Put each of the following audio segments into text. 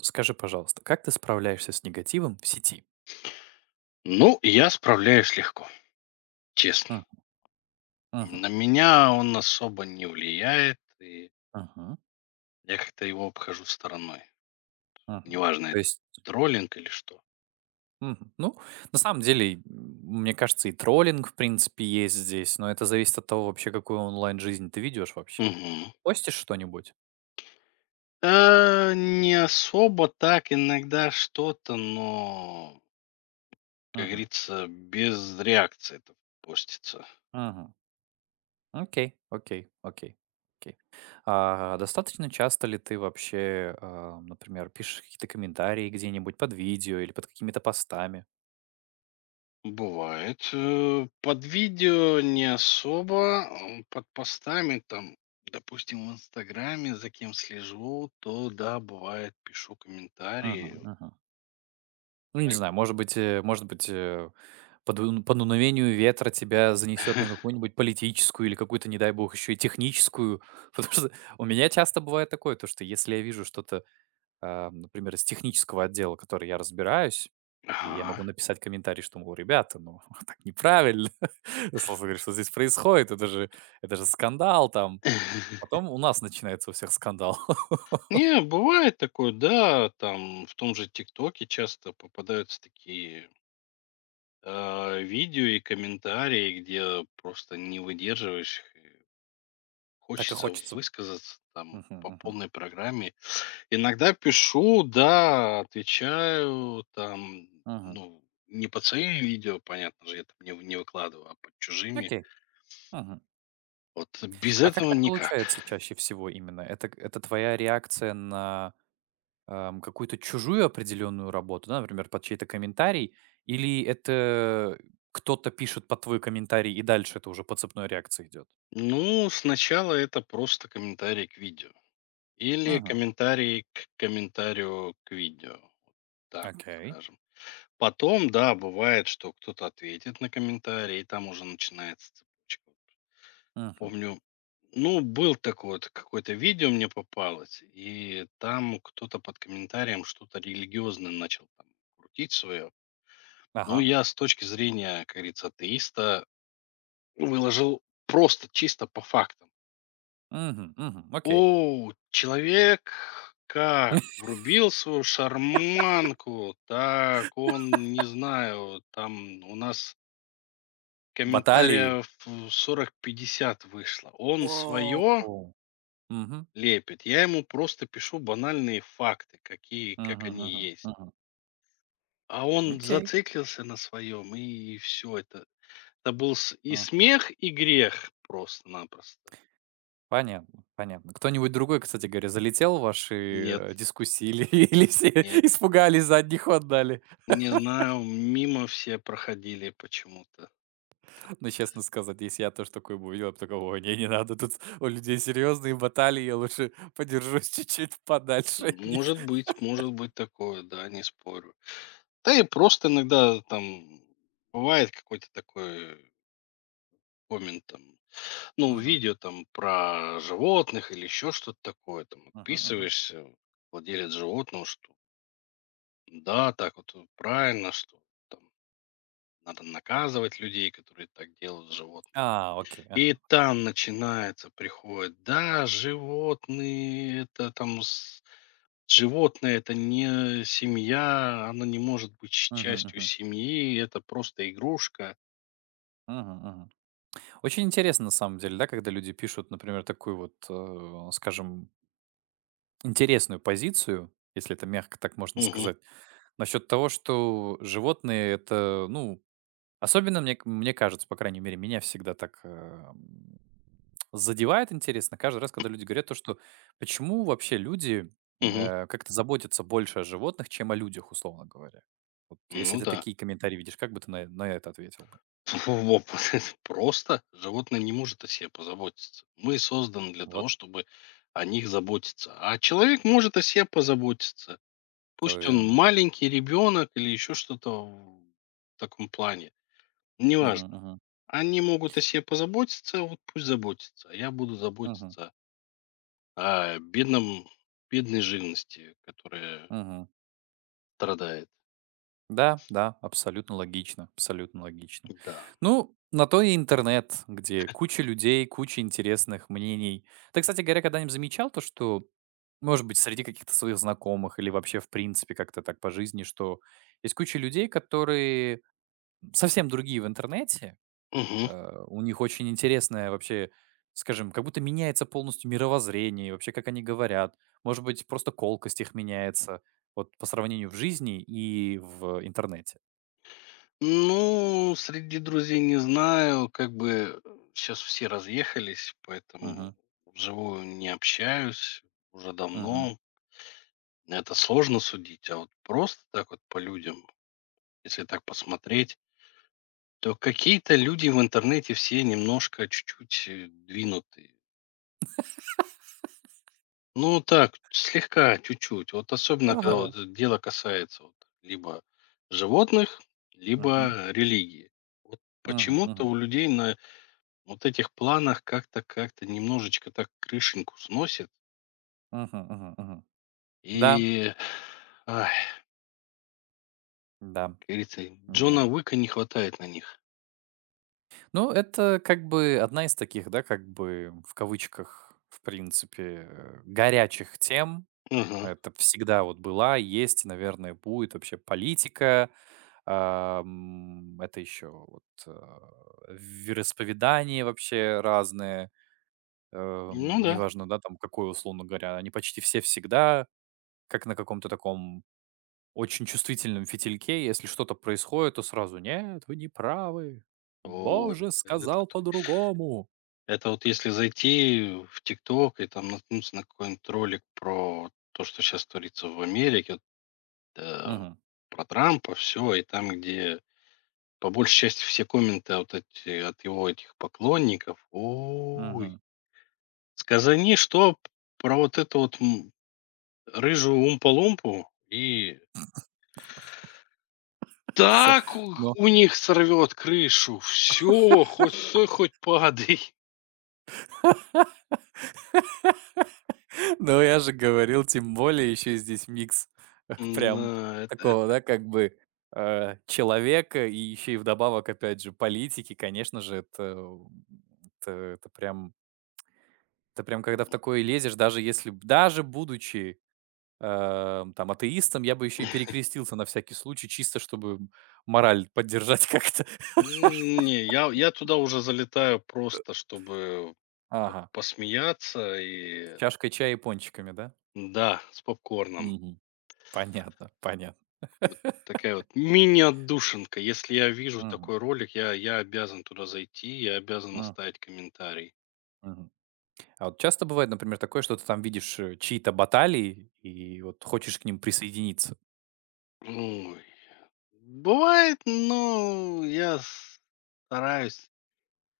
Скажи, пожалуйста, как ты справляешься с негативом в сети? Ну, я справляюсь легко, честно. М. Мгм. На меня он особо не влияет, и Мгм. я как-то его обхожу стороной. Мгм. Неважно, То это есть, троллинг или что. мгм. Ну, на самом деле, мне кажется, и троллинг, в принципе, есть здесь, но это зависит от того вообще, какую онлайн-жизнь ты ведешь вообще. Мгм. Постишь что-нибудь? Не особо так, иногда что-то, но, как Мгм, говорится, без реакции это постится. мгм. Окей, окей, окей, окей. Достаточно часто ли ты вообще, например, пишешь какие-то комментарии где-нибудь под видео или под какими-то постами? Бывает. Под видео не особо, под постами там, допустим, в Инстаграме, за кем слежу, то да, бывает, пишу Мгм, комментарии. Вот мгм. Ну, не так. знаю, может быть, может быть, по дуновению ветра тебя занесет на какую-нибудь политическую или какую-то, не дай бог, еще и техническую. Потому что у меня часто бывает такое, то, что если я вижу что-то, например, из технического отдела, который я разбираюсь, и я Ага. могу написать комментарий, что, мол, ребята, ну, так неправильно, условно говоря, что здесь происходит, это же скандал там. Потом у нас начинается у всех скандал. Не, бывает такое, да, там в том же ТикТоке часто попадаются такие видео и комментарии, где просто не выдерживаешь, Так и хочется хочется. высказаться там Мгм, по мгм, полной программе. Иногда пишу, да, отвечаю, там, мгм. ну, не под своими видео, понятно же, я там не, не выкладываю, а под чужими. Окей. Мгм. Вот без А как этого так никак. получается чаще всего именно? Это твоя реакция на, какую-то чужую определенную работу, да, например, под чей-то комментарий, или это кто-то пишет под твой комментарий, и дальше это уже по цепной реакции идет? Ну, сначала это просто комментарий к видео. Или Мгм. комментарий к комментарию к видео. Так вот Окей. скажем. Потом, да, бывает, что кто-то ответит на комментарий, и там уже начинается цепочка. Мгм. Помню, ну, был такой вот, какое-то видео мне попалось, и там кто-то под комментарием что-то религиозное начал там крутить свое. Ну, Ага. я с точки зрения, как говорится, атеиста выложил просто чисто по фактам. Мгм, мгм. Окей. О, человек как врубил свою шарманку, так он, не знаю, там у нас Баталии. комментариев 40-50 вышло. Он свое Вау! Мгм. лепит. Я ему просто пишу банальные факты, какие, как Мгм, они мгм, есть. мгм. А он Окей. зациклился на своем, и все это. И смех, и грех просто-напросто. Понятно, понятно. Кто-нибудь другой, кстати говоря, залетел в Нет, ваши, дискуссии или или все нет. испугались, задних отдали? Не знаю, мимо все проходили почему-то. Ну, честно сказать, если я тоже такой бы увидел, я бы такой: "Ой, не, не надо, тут у людей серьезные баталии, я лучше подержусь чуть-чуть подальше от них". Может быть такое, да, не спорю. Да и просто иногда там бывает какой-то такой коммент там. Ну, Мгм, видео там про животных или еще что-то такое, там мгм, мгм. подписываешься, владелец животного, что да, так вот правильно, что там надо наказывать людей, которые так делают с животными. А, окей, И ага. там начинается, приходит, да, животные, это там, животное это не семья, оно не может быть Мгм, частью мгм. семьи, это просто игрушка. Мгм, мгм. Очень интересно на самом деле, да, когда люди пишут, например, такую вот, скажем, интересную позицию, если это мягко так можно Угу, сказать. Насчет того, что животные — это, ну, особенно мне кажется, по крайней мере, меня всегда так, задевает интересно каждый раз, когда люди говорят то, что почему вообще люди, угу, как-то заботятся больше о животных, чем о людях, условно говоря. Вот если ну ты да. такие комментарии видишь, как бы ты на это ответил бы? Во, просто животное не может о себе позаботиться. Мы созданы для того, Вот, чтобы о них заботиться. А человек может о себе позаботиться. то Пусть он верно. маленький ребенок или еще что-то в таком плане. Мгм, Неважно. мгм. Они могут о себе позаботиться, вот пусть заботятся. А я буду Мгм. заботиться о бедном, бедной живности, которая Мгм. страдает. Да, да, абсолютно логично, абсолютно логично. Да. Ну, на то и интернет, где куча людей, куча интересных мнений. Ты, кстати говоря, когда-нибудь замечал то, что, может быть, среди каких-то своих знакомых или вообще в принципе как-то так по жизни, что есть куча людей, которые совсем другие в интернете, Мгм. У них очень интересное вообще, скажем, как будто меняется полностью мировоззрение, и вообще как они говорят, может быть, просто колкость их меняется, вот по сравнению в жизни и в интернете. Ну, среди друзей не знаю, как бы сейчас все разъехались, поэтому Мгм. вживую не общаюсь уже Мгм. давно. Это сложно судить, а вот просто так вот по людям, если так посмотреть, то какие-то люди в интернете все немножко чуть-чуть двинутые. Ну, так, слегка, чуть-чуть. Вот особенно, когда Ага. вот дело касается вот либо животных, Мгм. либо религии. Вот Мгм. почему-то Мгм. у людей на вот этих планах как-то как-то немножечко так крышеньку сносит. Мгм. Мгм. Мгм. Да, И, ай, да, как говорится, да. Джона Уика не хватает на них. Ну, это как бы одна из таких, да, как бы в кавычках, в принципе, горячих тем. Мгм. Это всегда вот была, есть и, наверное, будет вообще политика. Это еще вот вероисповедания вообще разные. Ну да. Неважно, да, там какое, условно говоря, они почти все всегда как на каком-то таком очень чувствительном фитильке, если что-то происходит, то сразу: "Нет, вы не правы. Ой, Боже, это, сказал по-другому". это вот если зайти в ТикТок и там наткнуться на какой-нибудь ролик про то, что сейчас творится в Америке, вот, э, Мгм, про Трампа, все, и там, где по большей части все комменты вот эти, от его этих поклонников, ой, мгм. сказани, что про вот это вот Рыжую Умпа-Лумпу, и Всё. так у Ну у них сорвет крышу. Все хоть стой, хоть падай. ну, я же говорил, тем более еще здесь микс, прям да это такого, да, как бы, человека и еще и вдобавок, опять же, политики. Конечно же, это это прям это прям когда в такое лезешь, даже если б даже будучи там, атеистом, я бы еще и перекрестился на всякий случай, чисто чтобы мораль поддержать как-то. Не, я туда уже залетаю просто, чтобы п Ага. посмеяться. И Чашкой чая и пончиками, да? да, с попкорном. Мгм. Понятно, понятно. Такая вот мини-отдушинка. Если я вижу Мгм, такой ролик, я обязан туда зайти, я обязан мгм, оставить комментарий. мгм. А вот часто бывает, например, такое, что ты там видишь чьи-то баталии и вот хочешь к ним присоединиться. Ой, бывает, но я стараюсь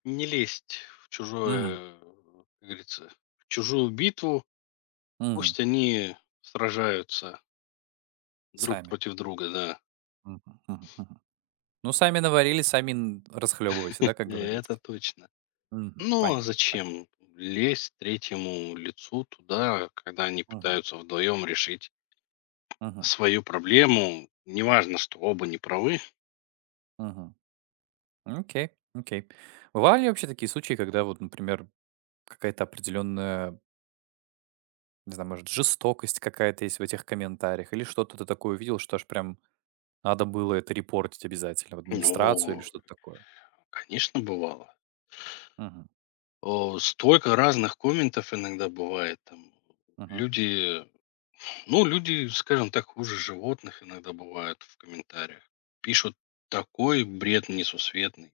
не лезть в Мгм, чужое, как говорится, в чужую битву. мгм. Пусть они сражаются друг Сами. против друга, да. Мгм, мгм, мгм. Ну, сами наварили, расхлебывайте, да, как Это говорится. точно. Мгм. Ну, а Понятно, понятно. зачем лезть третьему лицу туда, когда они Мгм, пытаются вдвоем решить мгм, свою проблему? Неважно, что оба не правы. мгм. Окей, окей. Бывали ли вообще такие случаи, когда вот, например, какая-то определенная, не знаю, может, жестокость какая-то есть в этих комментариях, или что-то ты такое увидел, что аж прям надо было это репортить обязательно в администрацию или Ну, что-то такое? конечно, бывало. Мгм, О, столько разных комментов иногда бывает. Там мгм, люди Ну, люди, скажем так, хуже животных иногда бывают в комментариях. Пишут такой бред несусветный.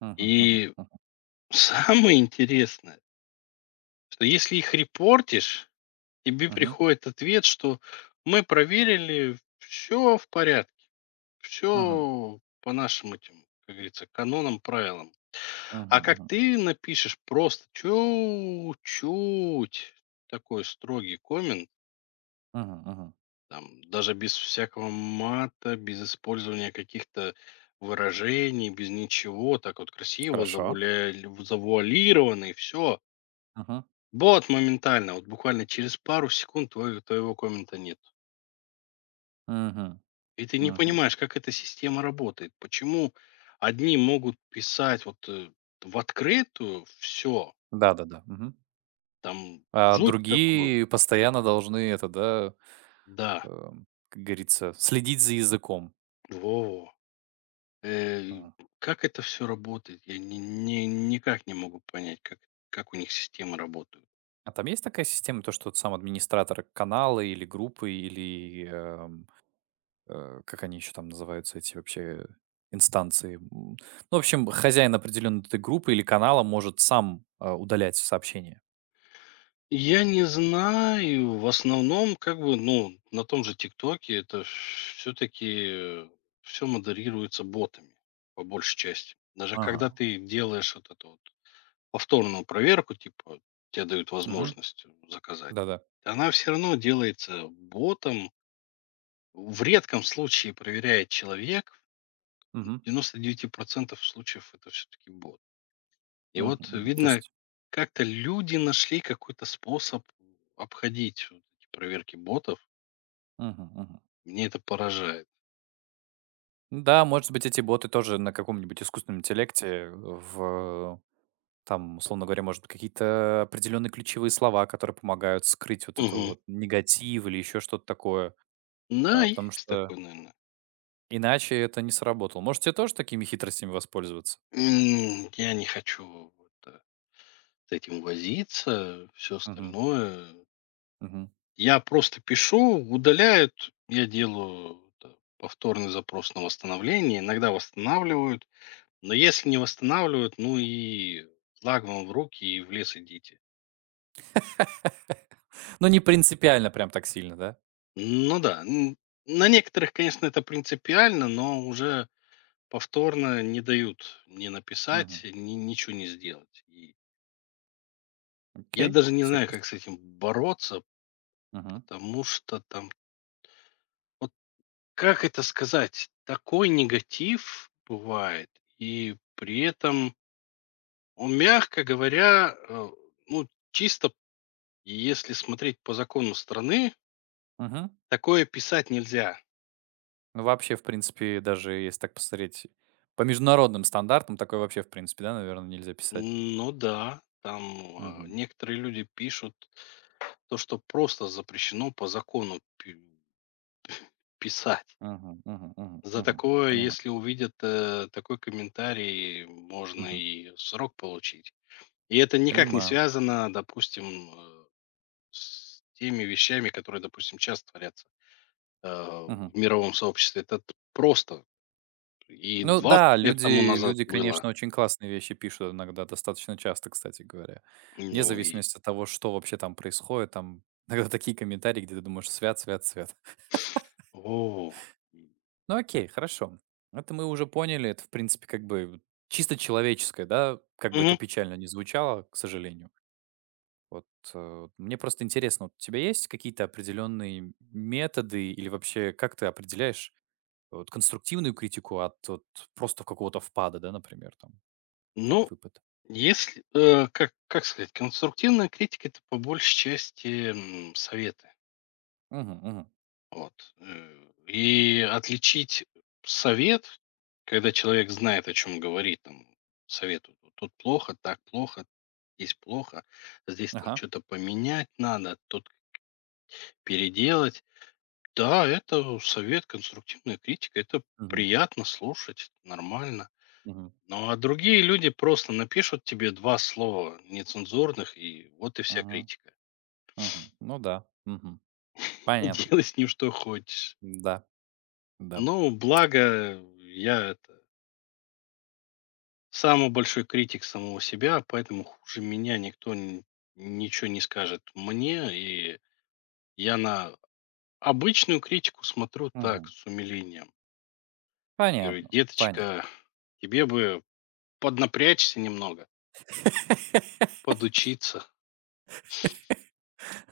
мгм, мгм, И мгм, самое интересное, что если их репортишь, тебе мгм, приходит ответ, что мы проверили, все в порядке, мгм, все по нашим этим, как говорится, канонам, правилам. А как мгм, ты напишешь просто чуть-чуть такой строгий коммент, мгм, мгм. там даже без всякого мата, без использования каких-то выражений, без ничего, так вот красиво, Хорошо. Завуалированно и все. Мгм, Бот моментально, вот буквально через пару секунд твоего коммента нет. мгм, И ты не мгм. понимаешь, как эта система работает, почему одни могут писать вот в открытую все, Да-да-да. Мгм. там А жуть такую, другие постоянно должны это, да, да, как говорится, следить за языком. во Э, как это все работает? Я ни никак не могу понять, как у них системы работают. А там есть такая система, то, что вот сам администратор канала или группы, или, как они еще там называются, эти вообще инстанции? М. Ну, в общем, хозяин определенной этой группы или канала может сам удалять сообщения. Я не знаю. В основном, как бы, ну, на том же "ТикТоке" это все таки все модерируется ботами, по большей части. Даже когда Ага. ты делаешь вот эту вот повторную проверку, типа, тебе дают Мгм. возможность заказать, Да-да. она все равно делается ботом. В редком случае проверяет человек. Мгм. 99% случаев это все-таки бот. И Мгм. вот Мгм. То видно, есть. как-то люди нашли какой-то способ обходить вот эти проверки ботов. Мгм. Мгм. Мне это поражает. Ну да, может быть, эти боты тоже на каком-нибудь искусственном интеллекте там, условно говоря, может быть, какие-то определенные ключевые слова, которые помогают скрыть вот эту Мгм. вот негатив или еще что-то такое. Да, А, потому есть что такое, наверное. иначе это не сработало. Можете тоже такими хитростями воспользоваться? Я не хочу вот, с этим возиться, все Мгм, остальное. мгм. Я просто пишу, удаляют, я делаю это, повторный запрос на восстановление, иногда восстанавливают. Но если не восстанавливают, ну и флаг вам в руки и в лес идите. Ну, не принципиально прям так сильно, да? Ну да, на некоторых, конечно, это принципиально, но уже повторно не дают ни написать, Мгм. ни ничего не сделать. И я Окей, даже не знаю, интересно. как с этим бороться, Мгм, потому что там, вот как это сказать, такой негатив бывает, и при этом он, мягко говоря, ну, чисто если смотреть по закону страны, мгм. такое писать нельзя. Ну, вообще, в принципе, даже если так посмотреть, по международным стандартам такое вообще, в принципе, да, наверное, нельзя писать. Ну да, там, Мгм, некоторые люди пишут то, что просто запрещено по закону пи писать. мгм, мгм, мгм, За мгм. такое, Понимаю. если увидят, такой комментарий, можно Мгм. и срок получить. И это никак не Понимаю. связано, допустим, э, с теми вещами, которые, допустим, щас творятся, в Мгм. мировом сообществе. Это т просто и Ну 20 да, лет тому люди назад люди, было. конечно, очень классные вещи пишут иногда, достаточно часто, кстати говоря. Вне Ну и зависимости от того, что вообще там происходит, там иногда такие комментарии, где ты думаешь: "Свят, свят, свят". О. Ну окей, хорошо. Это мы уже поняли. Это, в принципе, как бы чисто человеческое, да, как бы Мгм. это печально не звучало, к сожалению. Вот, мне просто интересно, вот у тебя есть какие-то определенные методы или вообще как ты определяешь вот конструктивную критику от вот просто какого-то впада, да, например, там, под Ну, выпад? если, как сказать, конструктивная критика — это по большей части, советы. Мгм, мгм. Вот, и отличить совет, когда человек знает, о чем говорит, там, советует: "Вот тут плохо, так плохо, здесь там Ага. что то поменять надо, тут переделать". Да, это совет, конструктивная критика. Это Мгм, приятно слушать, нормально. мгм, Ну а другие люди просто напишут тебе два слова нецензурных, и вот и вся мгм, критика. мгм. Ну да. Мгм. И Понятно. делай с ним что хочешь. Да, да. Ну, благо, я это самый большой критик самого себя, поэтому хуже меня никто ничего не скажет мне, и я на обычную критику смотрю так, Мгм. с умилением. Говорю, Понятно, понятно. деточка, тебе бы поднапрячься немного, подучиться.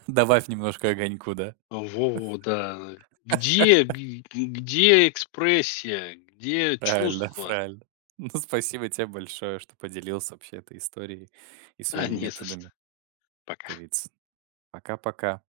Добавь немножко огоньку, да? Во-во, да. Где где экспрессия, где Правильно, чувства? правильно. Ну, спасибо тебе большое, что поделился вообще этой историей и А, своими не за что. методами, Пока. как говорится. Пока-пока.